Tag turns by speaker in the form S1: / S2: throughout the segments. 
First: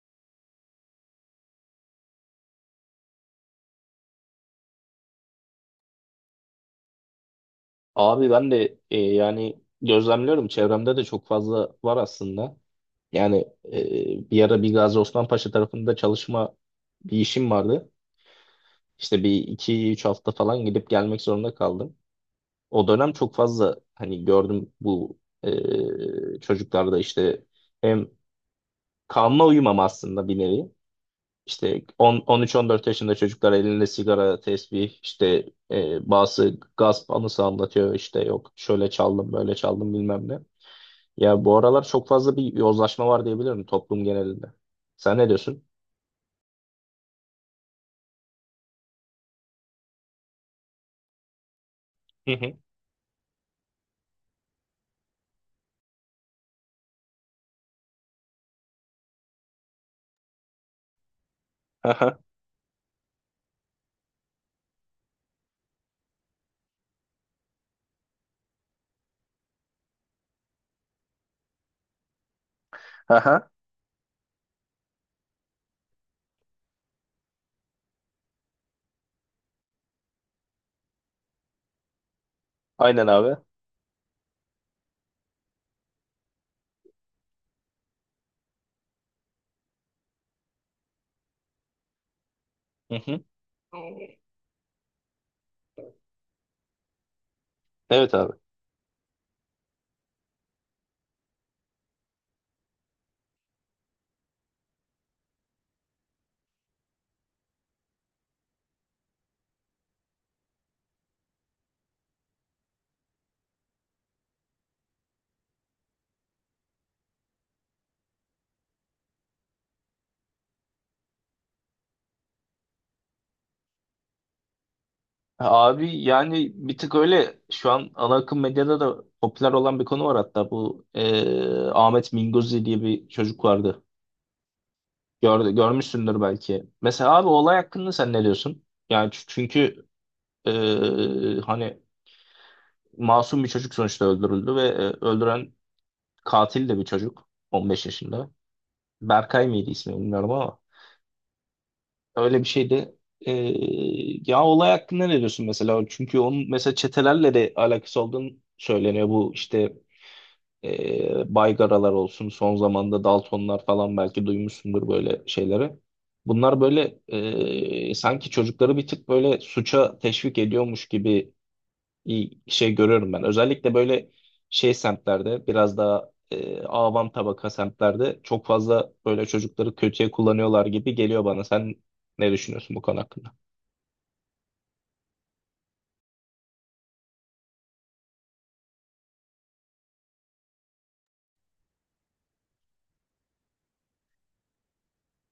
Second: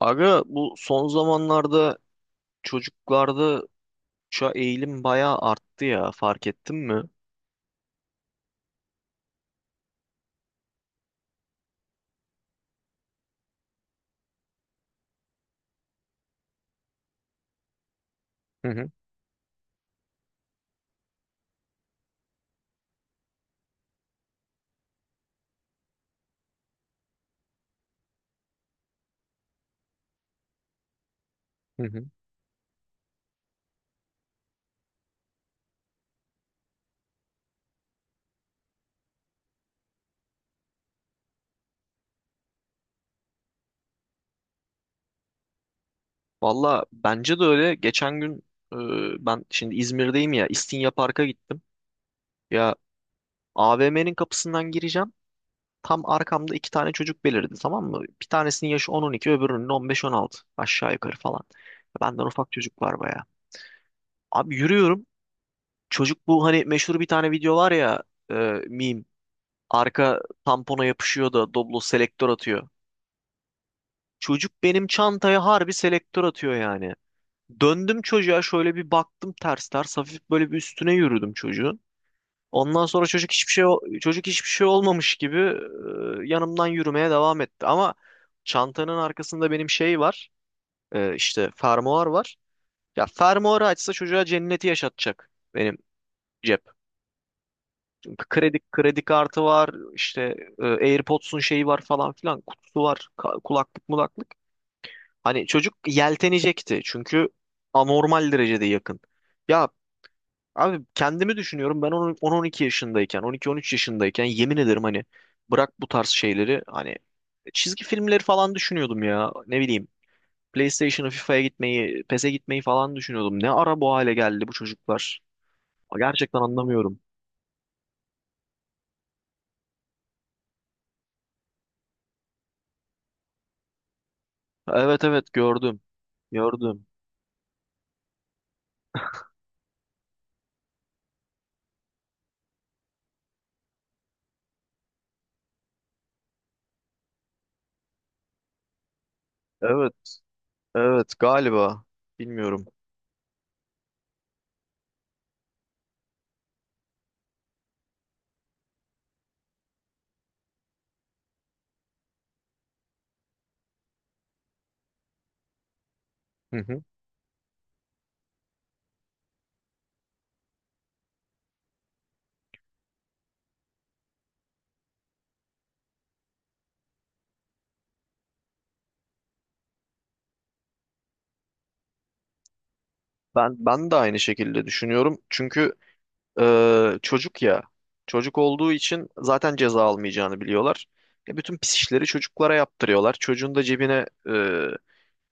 S1: Aga, bu son zamanlarda çocuklarda şu eğilim bayağı arttı ya, fark ettin mi?
S2: Abi ben de yani gözlemliyorum çevremde de çok fazla var aslında. Yani bir ara bir Gazi Osman Paşa tarafında çalışma bir işim vardı.
S1: Hı hı,
S2: İşte bir iki üç hafta falan gidip gelmek zorunda kaldım. O dönem çok fazla hani gördüm bu çocuklarda işte hem kanuna uyumam aslında bir nevi. İşte
S1: hı hı.
S2: 10, 13-14 yaşında çocuklar elinde sigara, tesbih, işte bazı gasp anısı anlatıyor. İşte yok şöyle çaldım, böyle çaldım bilmem ne. Ya bu aralar çok fazla bir yozlaşma var diyebilirim toplum genelinde. Sen ne diyorsun?
S1: Valla bence de öyle. Geçen gün e, ben şimdi İzmir'deyim ya, İstinye Park'a gittim.
S2: Hı hı.
S1: Ya, AVM'nin kapısından gireceğim. Tam arkamda iki tane çocuk belirdi, tamam mı? Bir tanesinin yaşı 10-12, öbürünün 15-16 aşağı yukarı falan.
S2: Aha.
S1: Benden ufak çocuk var bayağı. Abi, yürüyorum. Çocuk bu, hani meşhur bir tane video var ya, e, meme. Arka tampona yapışıyor da Doblo selektör atıyor.
S2: Aha.
S1: Çocuk benim çantaya harbi selektör atıyor yani. Döndüm çocuğa şöyle bir baktım ters ters, hafif böyle bir üstüne yürüdüm çocuğun. Ondan sonra
S2: Aynen abi.
S1: çocuk hiçbir şey olmamış gibi yanımdan yürümeye devam etti. Ama çantanın arkasında benim şey var, işte fermuar var.
S2: Hı
S1: Ya
S2: hı.
S1: fermuarı açsa çocuğa cenneti yaşatacak benim cep.
S2: Evet abi.
S1: Kredi kartı var, işte AirPods'un şeyi var falan filan, kutusu var, kulaklık mulaklık. Hani çocuk yeltenecekti, çünkü anormal derecede yakın. Ya abi, kendimi düşünüyorum ben 10-12 yaşındayken, 12-13 yaşındayken, yemin ederim hani, bırak bu tarz şeyleri, hani çizgi filmleri falan düşünüyordum ya, ne bileyim. PlayStation'a, FIFA'ya gitmeyi, PES'e gitmeyi falan düşünüyordum. Ne ara bu hale geldi bu çocuklar?
S2: Abi
S1: Gerçekten
S2: yani bir tık
S1: anlamıyorum.
S2: öyle şu an ana akım medyada da popüler olan bir konu var, hatta bu Ahmet Minguzi diye bir çocuk vardı.
S1: Evet, evet, gördüm.
S2: Görmüşsündür belki.
S1: Gördüm.
S2: Mesela abi olay hakkında sen ne diyorsun? Yani çünkü hani masum bir çocuk sonuçta öldürüldü ve öldüren katil de bir çocuk, 15 yaşında. Berkay mıydı ismi
S1: Evet,
S2: bilmiyorum ama
S1: evet galiba.
S2: öyle bir
S1: Bilmiyorum.
S2: şeydi. Ee, Ya olay hakkında ne diyorsun mesela? Çünkü onun mesela çetelerle de alakası olduğunu söyleniyor. Bu işte Baygaralar olsun, son zamanda Daltonlar falan belki duymuşsundur böyle şeyleri.
S1: Hı
S2: Bunlar
S1: hı.
S2: böyle sanki çocukları bir tık böyle suça teşvik ediyormuş gibi iyi şey görüyorum ben. Özellikle böyle şey semtlerde, biraz daha avam tabaka semtlerde çok fazla böyle çocukları kötüye kullanıyorlar gibi geliyor bana. Sen ne düşünüyorsun bu konu hakkında?
S1: Ben de aynı şekilde düşünüyorum. Çünkü çocuk ya. Çocuk olduğu için zaten ceza almayacağını biliyorlar. E, bütün pis işleri çocuklara yaptırıyorlar. Çocuğun da cebine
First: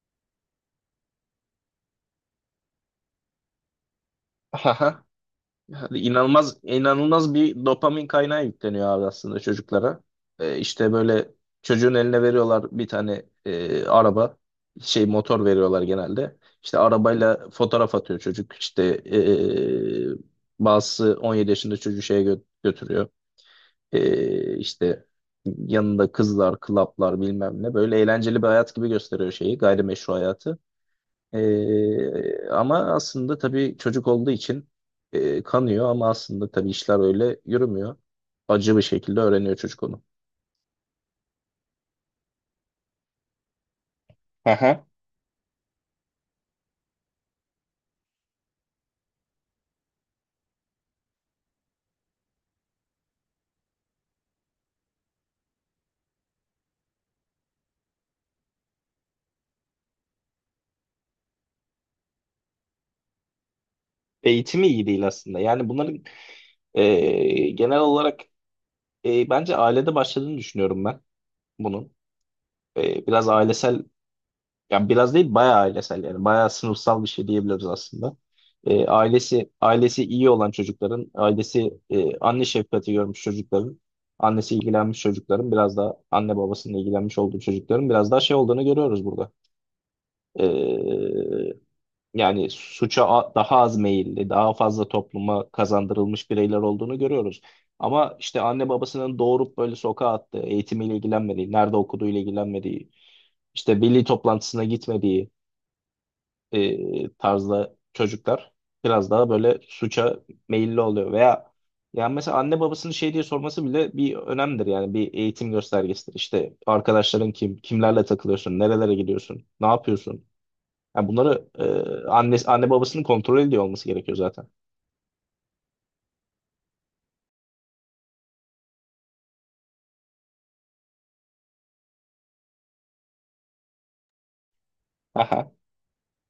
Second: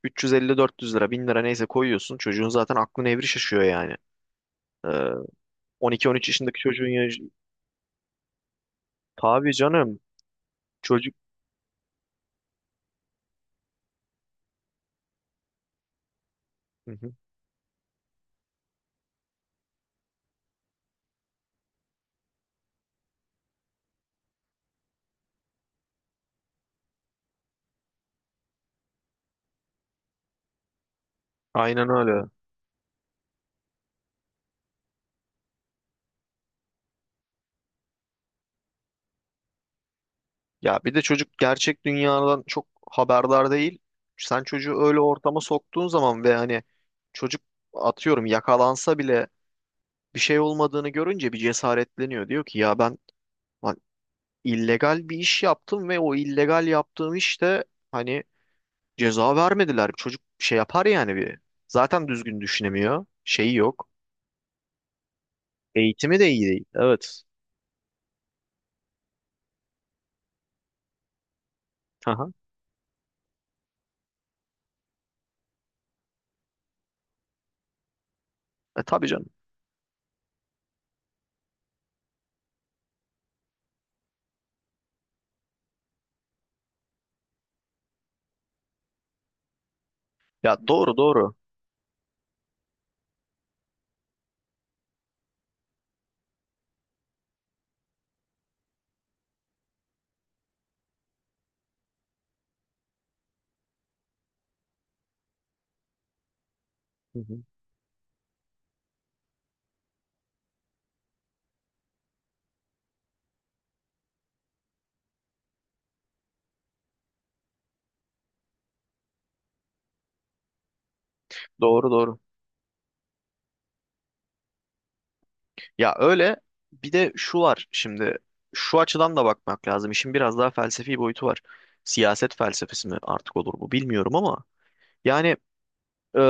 S1: 350-400 lira, 1000 lira neyse koyuyorsun. Çocuğun zaten aklı nevri şaşıyor yani. E,
S2: Aha. Yani
S1: 12-13
S2: inanılmaz
S1: yaşındaki çocuğun ya...
S2: inanılmaz bir dopamin kaynağı yükleniyor abi aslında
S1: Tabii canım.
S2: çocuklara. İşte
S1: Çocuk.
S2: böyle çocuğun eline veriyorlar bir tane araba şey motor veriyorlar genelde. İşte
S1: Hı hı.
S2: arabayla fotoğraf atıyor çocuk. İşte bazısı 17 yaşında çocuğu şeye götürüyor. İşte yanında kızlar, klaplar bilmem ne, böyle eğlenceli bir hayat gibi gösteriyor şeyi, gayrimeşru hayatı.
S1: Aynen öyle.
S2: Ama aslında tabii çocuk olduğu için kanıyor, ama aslında tabii işler öyle yürümüyor. Acı bir şekilde öğreniyor çocuk onu.
S1: Ya bir de çocuk gerçek dünyadan çok haberdar değil. Sen çocuğu
S2: Aha.
S1: öyle ortama soktuğun zaman, ve hani çocuk, atıyorum, yakalansa bile bir şey olmadığını görünce bir cesaretleniyor. Diyor ki ya ben, lan, illegal bir iş yaptım ve o illegal yaptığım işte, hani, ceza vermediler. Çocuk şey yapar yani bir. Zaten düzgün düşünemiyor. Şeyi yok.
S2: Eğitimi iyi değil aslında. Yani bunların
S1: Eğitimi de iyi değil. Evet.
S2: genel olarak bence ailede başladığını düşünüyorum ben bunun.
S1: Aha.
S2: Biraz ailesel. Yani biraz değil, bayağı ailesel, yani bayağı sınıfsal bir şey diyebiliriz aslında.
S1: E tabii canım.
S2: Ailesi iyi olan çocukların, ailesi anne şefkati görmüş çocukların, annesi ilgilenmiş çocukların, biraz daha anne babasının ilgilenmiş olduğu çocukların biraz daha şey olduğunu görüyoruz burada.
S1: Ya, doğru, doğru.
S2: Ee, Yani suça daha az meyilli, daha fazla topluma kazandırılmış bireyler olduğunu görüyoruz. Ama işte anne babasının doğurup böyle sokağa attığı, eğitimiyle ilgilenmediği, nerede okuduğuyla ilgilenmediği, işte milli toplantısına gitmediği,
S1: Hı hı.
S2: tarzda çocuklar biraz daha böyle suça meyilli oluyor. Veya yani mesela anne babasının şey diye sorması bile bir önemdir, yani bir eğitim göstergesidir. İşte arkadaşların kim, kimlerle takılıyorsun, nerelere gidiyorsun, ne yapıyorsun? Yani bunları
S1: Doğru, doğru.
S2: anne babasının kontrol ediyor olması gerekiyor zaten.
S1: Ya öyle. Bir de şu var şimdi, şu açıdan da bakmak lazım. İşin biraz daha felsefi boyutu var. Siyaset felsefesi mi artık olur bu, bilmiyorum ama yani,
S2: Aha,
S1: eee,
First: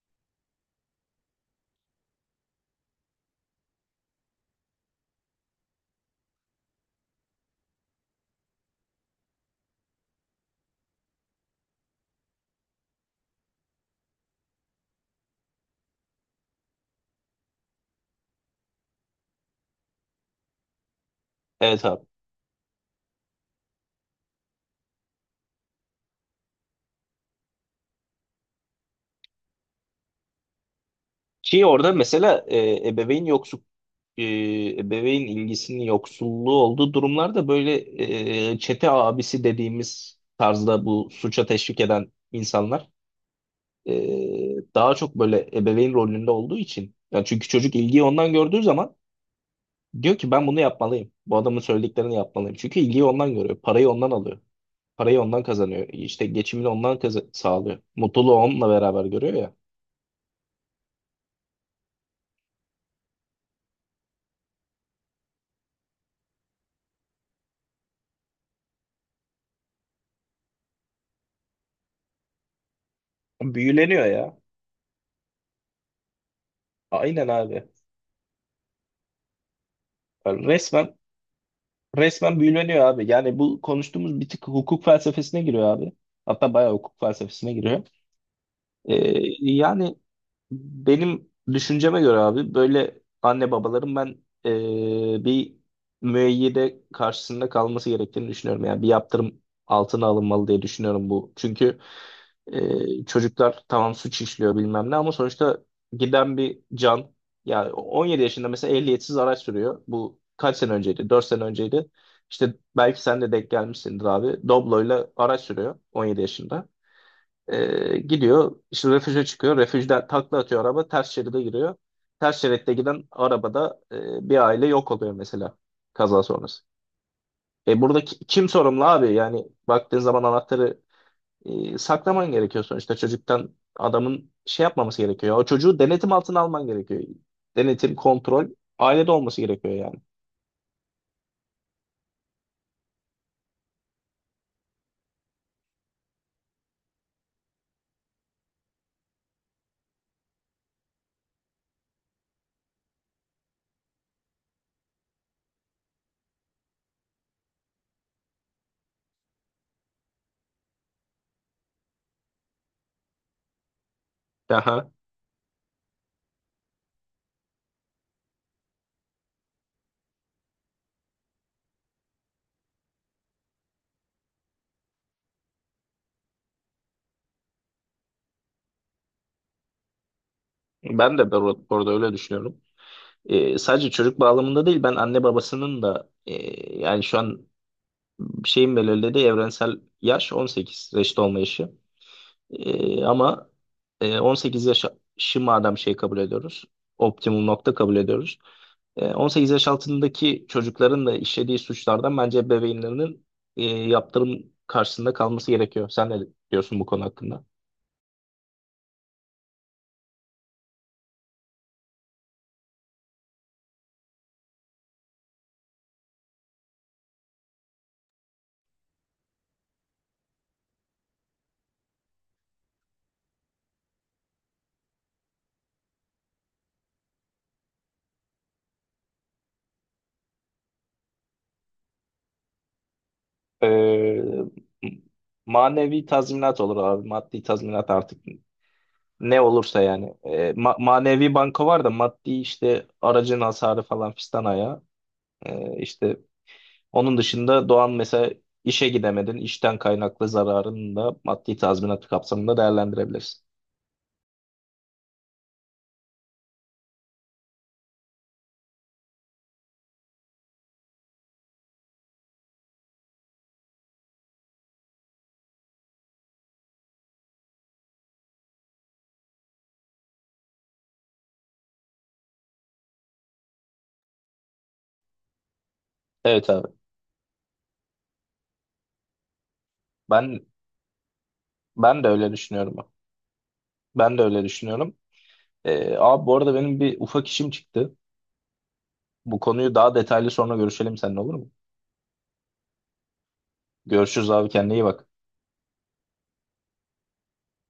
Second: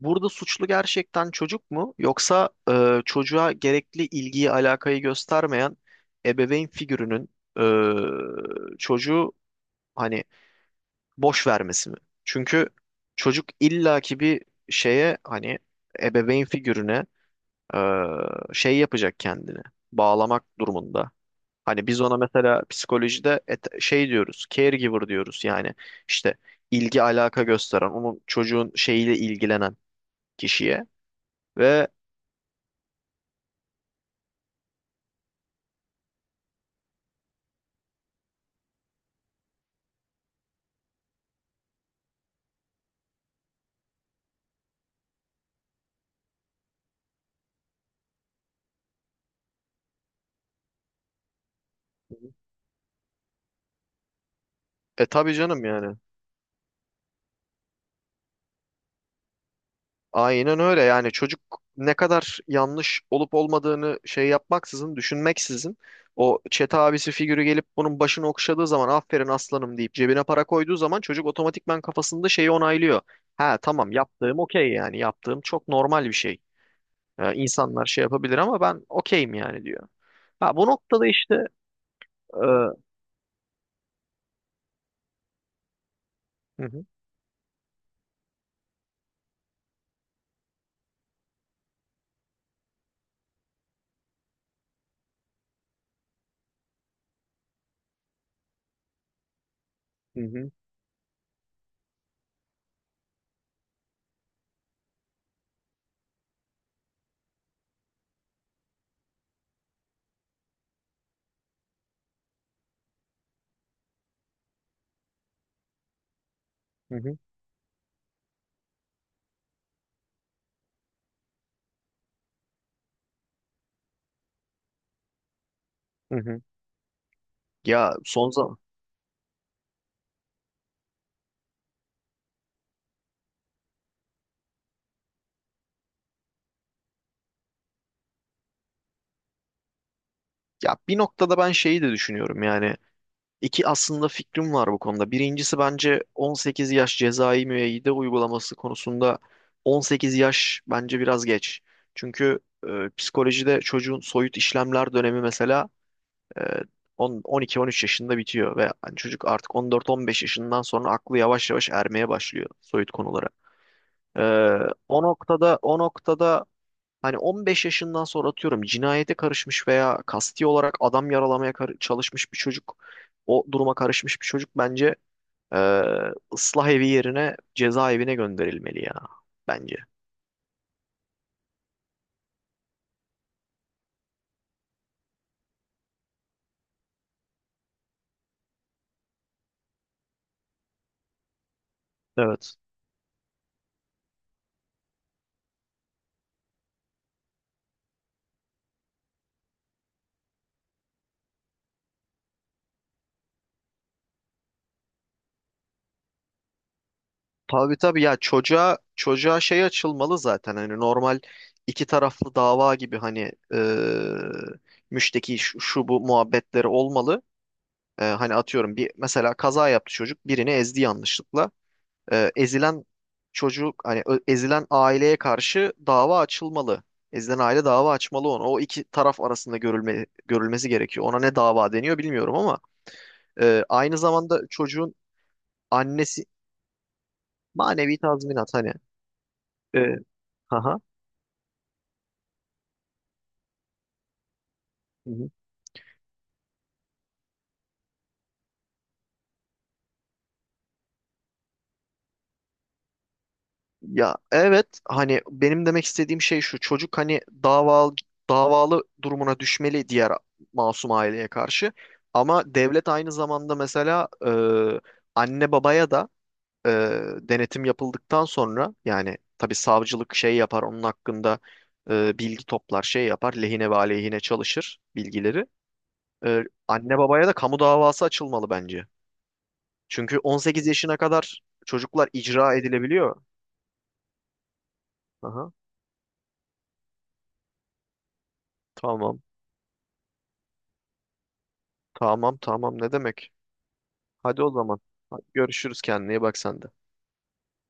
S1: burada suçlu gerçekten çocuk mu, yoksa çocuğa gerekli ilgiyi alakayı göstermeyen ebeveyn figürünün çocuğu, hani, boş vermesi mi? Çünkü çocuk illaki bir şeye, hani ebeveyn figürüne e, şey yapacak kendini. Bağlamak durumunda.
S2: evet
S1: Hani biz
S2: abi.
S1: ona mesela psikolojide şey diyoruz, caregiver diyoruz yani, işte ilgi alaka gösteren, onun, çocuğun şeyiyle ilgilenen kişiye.
S2: Ki
S1: Ve
S2: orada mesela ebeveyn yoksul, e, ebeveyn ilgisinin yoksulluğu olduğu durumlarda, böyle çete abisi dediğimiz tarzda bu suça teşvik eden insanlar e, daha çok böyle ebeveyn rolünde olduğu için. Yani çünkü çocuk ilgiyi ondan gördüğü zaman diyor ki ben bunu yapmalıyım. Bu adamın söylediklerini yapmalıyım. Çünkü ilgiyi ondan görüyor. Parayı ondan alıyor. Parayı
S1: tabii
S2: ondan
S1: canım
S2: kazanıyor.
S1: yani,
S2: İşte geçimini ondan sağlıyor. Mutluluğu onunla beraber görüyor ya.
S1: aynen öyle yani. Çocuk, ne kadar yanlış olup olmadığını şey yapmaksızın, düşünmeksizin, o çete abisi figürü gelip bunun başını okşadığı zaman, aferin aslanım deyip cebine para koyduğu zaman, çocuk otomatikman kafasında şeyi onaylıyor. Ha, tamam,
S2: Büyüleniyor ya.
S1: yaptığım okey yani, yaptığım çok normal bir şey.
S2: Aynen abi.
S1: İnsanlar şey yapabilir ama ben okeyim yani, diyor.
S2: Yani
S1: Ha, bu
S2: Resmen
S1: noktada işte
S2: resmen
S1: hı
S2: büyüleniyor abi. Yani bu konuştuğumuz bir tık hukuk felsefesine giriyor abi. Hatta bayağı
S1: hı,
S2: hukuk felsefesine giriyor. Ee, Yani benim düşünceme göre abi, böyle anne babaların ben bir müeyyide karşısında kalması gerektiğini düşünüyorum. Yani bir yaptırım altına
S1: hı
S2: alınmalı
S1: hı,
S2: diye düşünüyorum bu. Çünkü çocuklar tamam suç işliyor bilmem ne, ama sonuçta giden bir can. Yani 17 yaşında mesela ehliyetsiz araç sürüyor. Bu kaç sene önceydi? 4 sene önceydi. İşte belki sen de denk gelmişsindir abi. Doblo'yla araç sürüyor 17 yaşında.
S1: hı hı,
S2: Gidiyor işte refüje çıkıyor. Refüjden takla atıyor araba, ters şeride giriyor. Ters şeritte giden arabada bir aile yok oluyor mesela,
S1: hı
S2: kaza
S1: hı.
S2: sonrası.
S1: Ya
S2: Burada
S1: son
S2: kim
S1: zaman
S2: sorumlu abi? Yani baktığın zaman anahtarı saklaman gerekiyor sonuçta çocuktan, adamın şey yapmaması gerekiyor. O çocuğu denetim altına alman gerekiyor. Denetim, kontrol ailede olması gerekiyor yani.
S1: ya bir noktada ben şeyi de düşünüyorum yani. İki aslında fikrim var bu konuda. Birincisi, bence 18 yaş cezai müeyyide uygulaması konusunda 18 yaş bence biraz geç. Çünkü e, psikolojide çocuğun soyut işlemler dönemi mesela e, 10 12-13 yaşında bitiyor ve hani çocuk artık 14-15 yaşından sonra aklı yavaş yavaş ermeye başlıyor soyut konulara. E,
S2: Aha,
S1: o noktada, hani 15 yaşından sonra, atıyorum, cinayete karışmış veya kasti olarak adam yaralamaya çalışmış bir çocuk, o duruma karışmış bir çocuk bence e, ıslah evi yerine cezaevine gönderilmeli ya, bence.
S2: ben de bu arada öyle düşünüyorum. Sadece çocuk bağlamında değil, ben anne babasının da yani şu an şeyin belirlediği evrensel yaş 18, reşit olma yaşı.
S1: Evet.
S2: Ama 18 yaşı madem şey kabul ediyoruz, optimum nokta kabul ediyoruz. 18 yaş altındaki çocukların da işlediği suçlardan bence ebeveynlerinin yaptırım karşısında kalması gerekiyor. Sen ne diyorsun bu konu hakkında?
S1: Tabii, tabii ya, çocuğa şey açılmalı zaten, hani normal iki taraflı dava gibi, hani müşteki şu bu muhabbetleri olmalı. E, hani atıyorum, bir mesela kaza yaptı çocuk, birini ezdi yanlışlıkla. Ezilen çocuk, hani ezilen aileye karşı dava açılmalı. Ezilen aile dava açmalı onu. O iki taraf arasında görülmesi gerekiyor. Ona ne dava deniyor bilmiyorum ama aynı zamanda
S2: Ee,
S1: çocuğun
S2: Manevi
S1: annesi
S2: tazminat olur abi. Maddi tazminat
S1: manevi
S2: artık
S1: tazminat hani.
S2: ne olursa
S1: E,
S2: yani.
S1: haha.
S2: Manevi banko var da, maddi işte aracın hasarı falan fistan ayağı.
S1: Hı hı.
S2: İşte onun dışında Doğan mesela, işe gidemedin. İşten kaynaklı zararını da maddi tazminat kapsamında değerlendirebilirsin.
S1: Ya evet, hani benim demek istediğim şey şu: çocuk, hani, davalı durumuna düşmeli diğer masum aileye karşı. Ama devlet aynı zamanda, mesela anne babaya da e, denetim yapıldıktan sonra, yani tabii savcılık şey yapar onun hakkında, bilgi toplar, şey yapar, lehine ve aleyhine çalışır bilgileri. E,
S2: Evet abi.
S1: anne babaya da kamu davası açılmalı bence. Çünkü
S2: Ben
S1: 18 yaşına kadar
S2: Ben de
S1: çocuklar
S2: öyle
S1: icra
S2: düşünüyorum.
S1: edilebiliyor.
S2: Ben de öyle düşünüyorum.
S1: Aha,
S2: Abi bu arada benim bir ufak işim çıktı.
S1: tamam,
S2: Bu konuyu daha detaylı sonra görüşelim seninle, olur mu?
S1: tamam, tamam, ne demek.
S2: Görüşürüz
S1: Hadi
S2: abi,
S1: o
S2: kendine
S1: zaman.
S2: iyi bak.
S1: Hadi, görüşürüz, kendine iyi bak sen de.